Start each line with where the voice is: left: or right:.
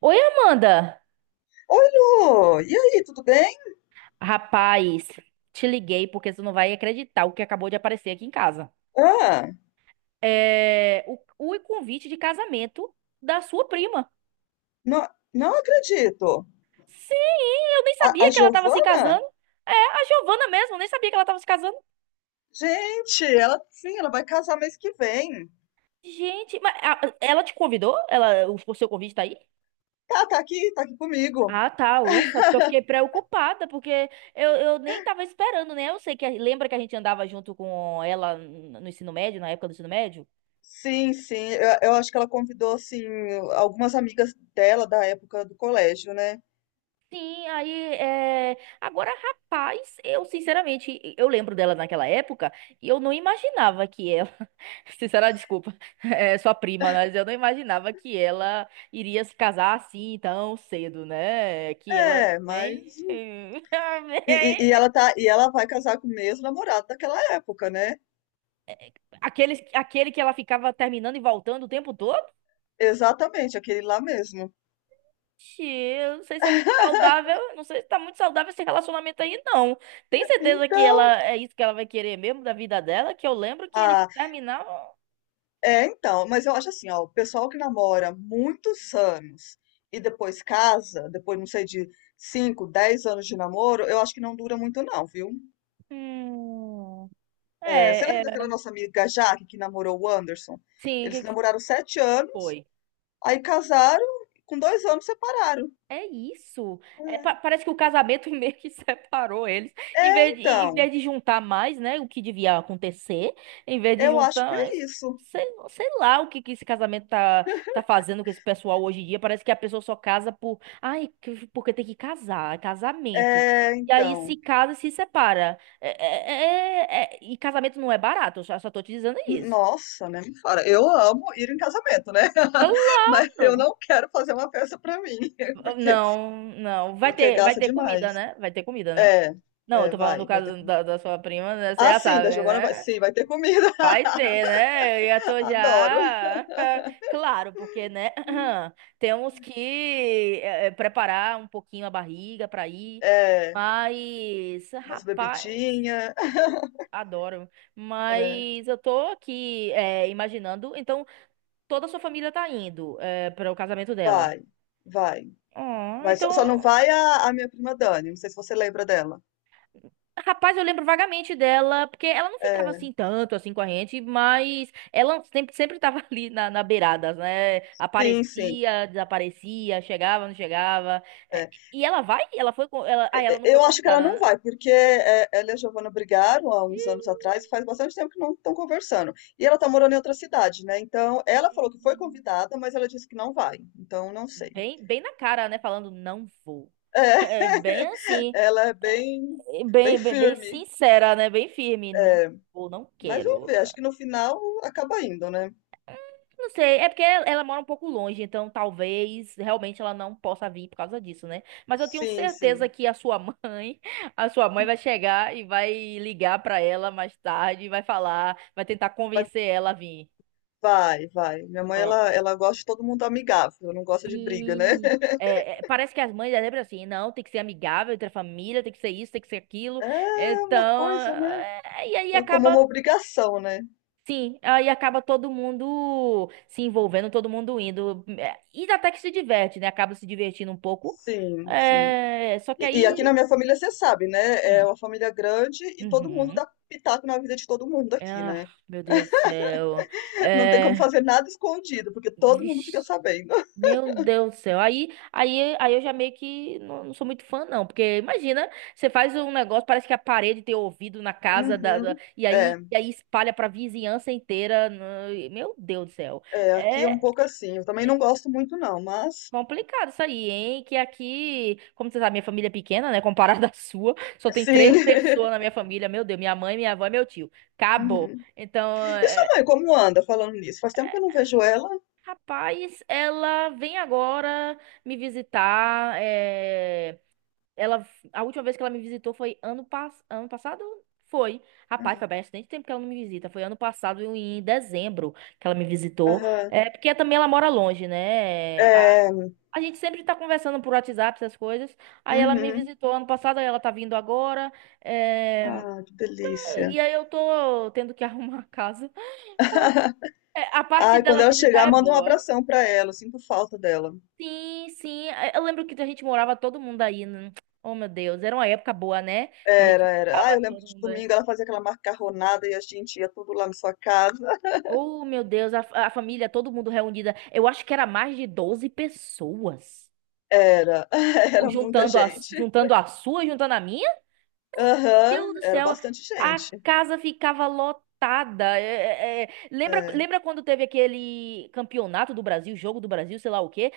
right: Oi, Amanda!
left: Oi, Lu! E aí, tudo bem?
right: Rapaz, te liguei porque você não vai acreditar o que acabou de aparecer aqui em casa.
left: Ah,
right: É o convite de casamento da sua prima.
left: não, não acredito.
right: Sim, eu nem
left: A,
right: sabia
left: a
right: que ela tava se
left: Giovana?
right: casando. É, a Giovana mesmo, eu nem sabia que ela tava se casando.
left: Gente, ela sim, ela vai casar mês que vem.
right: Gente, mas ela te convidou? Ela, o seu convite tá aí?
left: Tá, tá aqui comigo.
right: Ah, tá, ufa, porque eu fiquei preocupada, porque eu nem tava esperando, né? Eu sei que, lembra que a gente andava junto com ela no ensino médio, na época do ensino médio?
left: Sim, sim, eu acho que ela convidou, assim, algumas amigas dela da época do colégio, né?
right: Sim, aí é... agora, rapaz, eu sinceramente, eu lembro dela naquela época e eu não imaginava que ela, sinceramente desculpa, é sua prima, mas eu não imaginava que ela iria se casar assim tão cedo, né? Que ela era
left: É, mas.
right: bem,
left: E, e, e ela tá, e ela vai casar com o mesmo namorado daquela época, né?
right: aquele que ela ficava terminando e voltando o tempo todo?
left: Exatamente, aquele lá mesmo.
right: Ixi, eu não sei se é muito saudável, não sei se tá muito saudável esse relacionamento aí, não. Tem certeza que
left: Então.
right: ela é isso que ela vai querer mesmo da vida dela? Que eu lembro que eles terminavam.
left: É, então, mas eu acho assim, ó, o pessoal que namora muitos anos e depois casa, depois, não sei, de 5, 10 anos de namoro, eu acho que não dura muito não, viu?
right: Hum,
left: É, você
right: é,
left: lembra daquela
right: é.
left: nossa amiga Jaque que namorou o Anderson?
right: Sim, o
left: Eles
right: que que
left: namoraram 7 anos,
right: foi?
left: aí casaram, com 2 anos separaram.
right: É isso. É,
left: É,
right: parece que o casamento meio que separou eles. Em
left: é,
right: vez de, em
left: então,
right: vez de juntar mais, né? O que devia acontecer. Em vez de
left: eu acho
right: juntar
left: que é
right: mais.
left: isso.
right: Sei, sei lá o que, que esse casamento tá fazendo com esse pessoal hoje em dia. Parece que a pessoa só casa por. Ai, que- porque tem que casar. É casamento.
left: É,
right: E aí
left: então.
right: se casa e se separa. E casamento não é barato. Eu só tô te dizendo isso.
left: Nossa, né? Me fala. Eu amo ir em casamento, né? Mas eu
right: Claro!
left: não quero fazer uma festa pra mim, porque,
right: Não, não. Vai
left: porque
right: ter, vai
left: gasta
right: ter comida,
left: demais.
right: né? Vai ter comida, né?
left: É,
right: Não, eu
left: é,
right: tô falando do
left: vai ter
right: caso
left: comida.
right: da, da sua prima, né? Você
left: Ah,
right: já
left: sim,
right: sabe,
left: da Giovana vai,
right: né?
left: sim, vai ter comida.
right: Vai ter, né? Eu já tô
left: Adoro.
right: já. Claro, porque, né? Temos que preparar um pouquinho a barriga pra ir.
left: É,
right: Mas,
left: umas
right: rapaz,
left: bebidinhas.
right: eu adoro.
left: É,
right: Mas eu tô aqui imaginando. Então, toda a sua família tá indo para o casamento dela.
left: vai, vai,
right: Ah,
left: vai. Só não
right: então.
left: vai a minha prima Dani, não sei se você lembra dela.
right: Rapaz, eu lembro vagamente dela, porque ela não ficava
left: É,
right: assim tanto assim com a gente, mas ela sempre tava ali na, na beirada, né?
left: sim, sim.
right: Aparecia, desaparecia, chegava, não chegava. É,
left: é.
right: e ela vai? Ela foi, ela, ah, ela não foi
left: Eu acho que ela
right: convidada,
left: não
right: né?
left: vai, porque é, ela e a Giovana brigaram há uns anos
right: Ih,
left: atrás, faz bastante tempo que não estão conversando. E ela tá morando em outra cidade, né? Então, ela falou que foi convidada, mas ela disse que não vai. Então, não sei.
right: bem, bem na cara, né? Falando, não vou.
left: É,
right: É bem assim,
left: ela é bem, bem
right: bem, bem, bem
left: firme.
right: sincera, né? Bem firme, não vou, não
left: Mas vamos
right: quero.
left: ver, acho que no final acaba indo, né?
right: Não sei, é porque ela mora um pouco longe, então talvez realmente ela não possa vir por causa disso, né? Mas eu tenho
left: Sim,
right: certeza
left: sim.
right: que a sua mãe, a sua mãe vai chegar e vai ligar pra ela mais tarde, e vai falar, vai tentar
left: Vai,
right: convencer ela a vir.
left: vai. Vai. Minha mãe,
right: Ah,
left: ela gosta de todo mundo amigável, não gosta de briga, né?
right: sim. É, é, parece que as mães é sempre assim, não, tem que ser amigável entre a família, tem que ser isso, tem que ser aquilo.
left: É uma
right: Então,
left: coisa, né?
right: é, e aí
left: Como uma
right: acaba.
left: obrigação, né?
right: Sim, aí acaba todo mundo se envolvendo, todo mundo indo. É, e até que se diverte, né? Acaba se divertindo um pouco.
left: Sim, sim.
right: É, só que
left: E aqui na
right: aí.
left: minha família, você sabe, né? É
right: Hum,
left: uma família grande e todo mundo
right: uhum.
left: dá pitaco na vida de todo mundo
right: É,
left: aqui,
right: ah,
left: né?
right: meu Deus do céu.
left: Não tem como
right: É,
left: fazer nada escondido, porque todo mundo fica
right: vixe,
left: sabendo.
right: meu Deus do céu. Aí eu já meio que não sou muito fã, não. Porque imagina, você faz um negócio, parece que a parede tem ouvido na casa da, da-
left: Uhum.
right: e aí,
left: É,
right: e aí espalha pra vizinhança inteira, né? Meu Deus do céu.
left: é, aqui é um
right: É.
left: pouco assim. Eu também não gosto muito, não, mas
right: Complicado isso aí, hein? Que aqui, como você sabe, minha família é pequena, né? Comparada à sua, só tem três
left: sim.
right: pessoas na minha família. Meu Deus, minha mãe, minha avó e meu tio. Acabou.
left: Uhum.
right: Então,
left: E sua
right: é,
left: mãe, como anda falando nisso? Faz tempo que eu não vejo ela.
right: rapaz, ela vem agora me visitar. Ela, a última vez que ela me visitou foi ano passado? Foi. Rapaz,
left: Ah,
right: foi bastante tempo que ela não me visita. Foi ano passado, em dezembro, que ela me visitou.
left: Aham.
right: É porque também ela mora longe, né?
left: É.
right: A gente sempre tá conversando por WhatsApp, essas coisas. Aí ela me
left: Uhum.
right: visitou ano passado, aí ela tá vindo agora. eh,
left: Ah, que delícia.
right: E aí eu tô tendo que arrumar a casa. É, a parte
left: Ai, quando
right: dela
left: ela
right: visitar
left: chegar,
right: é
left: manda um
right: boa.
left: abração pra ela. Eu sinto falta dela.
right: Sim, sim. É, eu lembro que a gente morava todo mundo aí, né? Oh, meu Deus. Era uma época boa, né? Que a gente
left: Era, era. Ah,
right: morava
left: eu lembro que
right: todo
left: de
right: mundo aí.
left: domingo ela fazia aquela macarronada e a gente ia tudo lá na sua casa.
right: Oh, meu Deus. A família, todo mundo reunida. Eu acho que era mais de 12 pessoas.
left: Era, era muita
right: Juntando a,
left: gente.
right: juntando a sua, juntando a minha. Deus
left: Aham,
right: do
left: era
right: céu,
left: bastante
right: a
left: gente.
right: casa ficava lotada. É. Lembra,
left: É.
right: lembra quando teve aquele campeonato do Brasil, jogo do Brasil, sei lá o quê?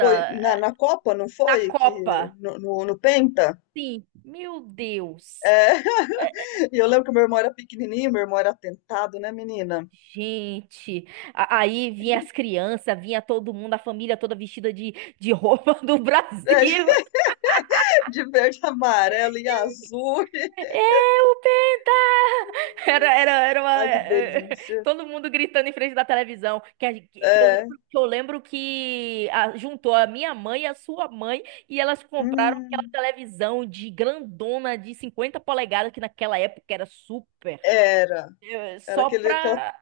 left: Foi na Copa, não
right: na
left: foi? Que,
right: Copa.
left: no Penta?
right: Sim, meu Deus.
left: É. E eu lembro que meu irmão era pequenininho, meu irmão era atentado, né, menina?
right: Gente, aí vinha as crianças, vinha todo mundo, a família toda vestida de roupa do
left: É,
right: Brasil.
left: de verde, amarelo e azul.
right: É o Penta! Era uma...
left: Ai, que delícia.
right: Todo mundo gritando em frente da televisão. Que, que eu
left: É.
right: lembro, que eu lembro que juntou a minha mãe e a sua mãe e elas compraram aquela
left: Hum,
right: televisão de grandona de 50 polegadas, que naquela época era super.
left: era. Era
right: Só
left: aquele, aquela-
right: pra...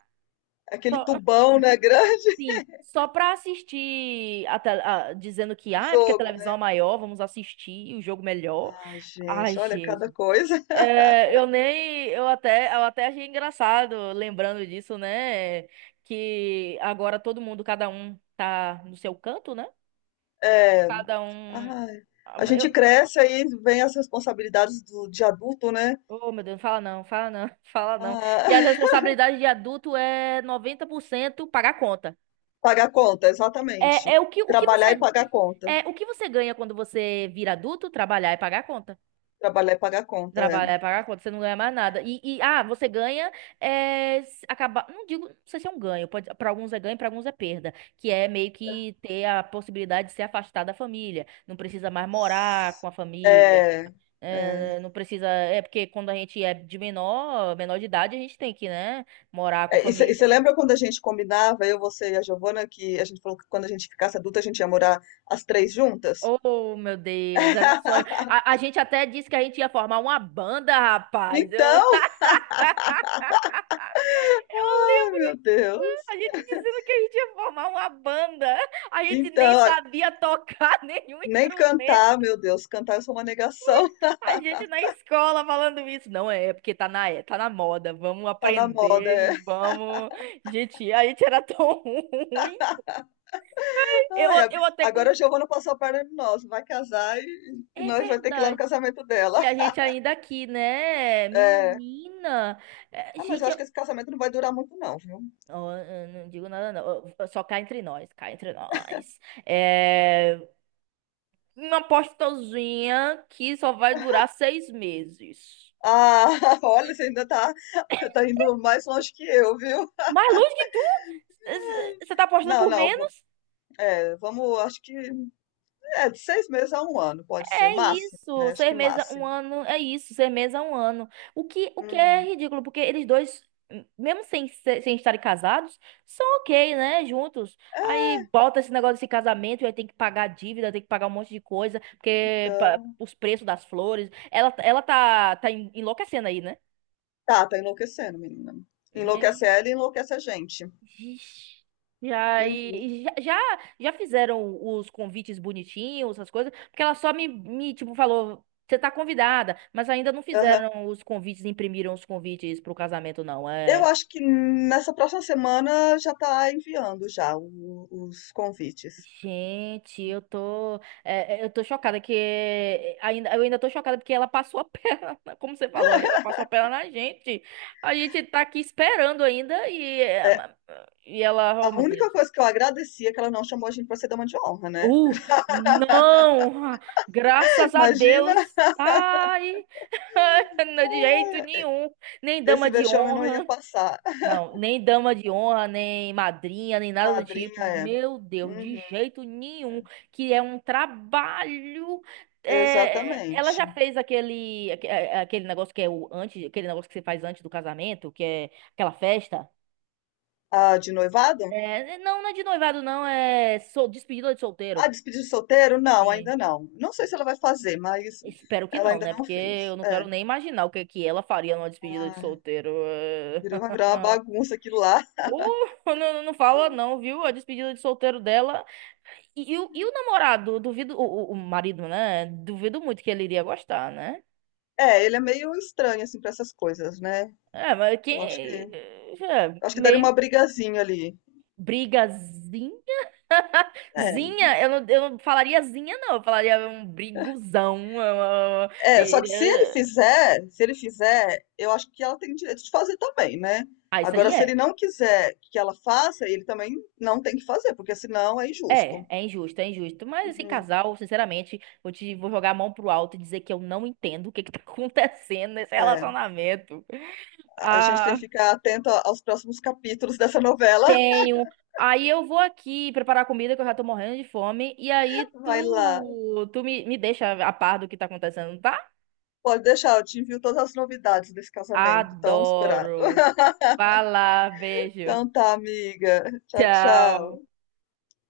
left: aquele
right: Só,
left: tubão, né? Grande
right: assim, só pra assistir, a, dizendo que,
left: o
right: ah, é porque a
left: jogo,
right: televisão é
left: né?
right: maior, vamos assistir o jogo melhor.
left: Ah,
right: Ai,
left: gente, olha cada
right: gente.
left: coisa.
right: É, eu nem, eu até achei engraçado lembrando disso, né? Que agora todo mundo, cada um tá no seu canto, né?
left: É.
right: Cada um.
left: Ai,
right: Ah,
left: a gente cresce aí vem as responsabilidades de adulto, né?
right: Oh, meu Deus, fala não, fala não.
left: Ah,
right: E as responsabilidades de adulto é 90% pagar conta.
left: pagar conta, exatamente.
right: É,
left: Trabalhar e pagar conta.
right: é o que você ganha quando você vira adulto? Trabalhar e pagar conta.
left: Trabalhar e pagar conta, é.
right: Trabalhar é pagar a conta, você não ganha mais nada. Você ganha é, acabar. Não digo, não sei se é um ganho. Pode, para alguns é ganho, para alguns é perda. Que é meio que ter a possibilidade de se afastar da família. Não precisa mais morar com a família.
left: É, é.
right: É, não precisa. É porque quando a gente é de menor, menor de idade, a gente tem que, né, morar com
left: É,
right: a
left: e
right: família.
left: você lembra quando a gente combinava, eu, você e a Giovana, que a gente falou que quando a gente ficasse adulta a gente ia morar as três juntas?
right: Oh, meu Deus, era um sonho. A gente até disse que a gente ia formar uma banda, rapaz. Eu, eu
left: Então, ai
right: lembro.
left: meu
right: A
left: Deus.
right: gente dizendo que a gente ia formar uma banda, a gente nem
left: Então,
right: sabia tocar nenhum
left: nem
right: instrumento.
left: cantar, meu Deus, cantar eu sou uma negação.
right: A gente na escola falando isso. Não é, é porque tá na, é, tá na moda. Vamos
left: Tá na moda,
right: aprender e
left: é.
right: vamos. Gente, a gente era tão ruim. Eu,
left: Ai,
right: eu até. Com...
left: agora a Giovana passou a perna de nós, vai casar e
right: É
left: nós vai ter que ir lá no
right: verdade.
left: casamento
right: E
left: dela.
right: a gente ainda aqui, né?
left: É.
right: Menina. É,
left: Ah, mas
right: gente,
left: eu acho
right: eu...
left: que esse casamento não vai durar muito, não, viu?
right: Ó, eu não digo nada, não. Ó, só cá entre nós, cá entre nós. É, uma apostazinha que só vai durar 6 meses.
left: Ah, olha, você ainda tá, tá indo mais longe que eu, viu?
right: Mais longe que tu? Você tá apostando
left: Não,
right: por
left: não,
right: menos?
left: é, vamos, acho que é de 6 meses a 1 ano, pode ser,
right: É
left: máximo,
right: isso.
left: né? Acho
right: Seis
left: que
right: meses, um
left: máximo.
right: ano. É isso. Seis meses, um ano. O que é
left: Uhum.
right: ridículo, porque eles dois, mesmo sem, sem estarem casados, são ok, né? Juntos. Aí bota esse negócio desse casamento e aí tem que pagar dívida, tem que pagar um monte de coisa, porque
left: Então,
right: os preços das flores. Ela tá enlouquecendo aí, né?
left: tá enlouquecendo, menina. Enlouquece ela e enlouquece a gente.
right: Ixi. E
left: Uhum.
right: aí, já fizeram os convites bonitinhos, essas coisas, porque ela só me tipo, falou, você tá convidada, mas ainda não
left: Aham.
right: fizeram os convites, imprimiram os convites pro casamento, não.
left: Eu
right: É,
left: acho que nessa próxima semana já tá enviando já os convites.
right: gente, eu tô, eu tô chocada que, ainda, eu ainda tô chocada porque ela passou a perna, como você falou, ela passou a perna na gente. A gente tá aqui esperando ainda e, é,
left: É,
right: ma- e ela, oh
left: a
right: meu
left: única
right: Deus.
left: coisa que eu agradeci é que ela não chamou a gente pra ser dama de honra, né?
right: Uh, não! Ah, graças a
left: Imagina,
right: Deus! Ai, não de jeito
left: ah,
right: nenhum! Nem dama
left: esse
right: de
left: vexame não ia
right: honra,
left: passar.
right: não, nem dama de honra, nem madrinha, nem nada do
left: Madrinha
right: tipo.
left: é.
right: Meu Deus, de
left: Uhum.
right: jeito nenhum! Que é um trabalho. É, ela
left: Exatamente.
right: já fez aquele, aquele negócio que é o antes, aquele negócio que você faz antes do casamento, que é aquela festa.
left: Ah, de noivado?
right: É, não, não é de noivado, não, despedida de
left: Ah,
right: solteiro.
left: despedida de solteiro? Não,
right: Sim.
left: ainda não. Não sei se ela vai fazer, mas
right: Espero que
left: ela
right: não,
left: ainda
right: né?
left: não
right: Porque
left: fez.
right: eu não quero
left: É.
right: nem imaginar o que que ela faria numa despedida de
left: Ah,
right: solteiro.
left: virou, vai virar uma bagunça aquilo lá.
right: Não, não fala não, viu? A despedida de solteiro dela. E o namorado, duvido, o marido, né? Duvido muito que ele iria gostar, né?
left: É, ele é meio estranho, assim, pra essas coisas, né?
right: É, mas quem.
left: Eu
right: É,
left: acho que daria uma
right: meio
left: brigazinha ali.
right: brigazinha.
left: É,
right: Zinha, eu não falaria zinha, não. Eu falaria um briguzão.
left: é, só que se ele
right: Eh.
left: fizer, se ele fizer, eu acho que ela tem direito de fazer também, né?
right: Ah, isso aí
left: Agora, se ele
right: é.
left: não quiser que ela faça, ele também não tem que fazer, porque senão é
right: É,
left: injusto.
right: é injusto, é injusto. Mas esse
left: Uhum.
right: casal, sinceramente, vou jogar a mão pro alto e dizer que eu não entendo o que que tá acontecendo nesse
left: É,
right: relacionamento.
left: a gente tem
right: Ah,
left: que ficar atento aos próximos capítulos dessa novela.
right: tenho. Aí eu vou aqui preparar comida que eu já tô morrendo de fome e aí
left: Vai lá.
right: tu me deixa a par do que tá acontecendo, tá?
left: Pode deixar, eu te envio todas as novidades desse casamento tão esperado.
right: Adoro. Vai lá, beijo.
left: Então tá, amiga. Tchau,
right: Tchau.
left: tchau.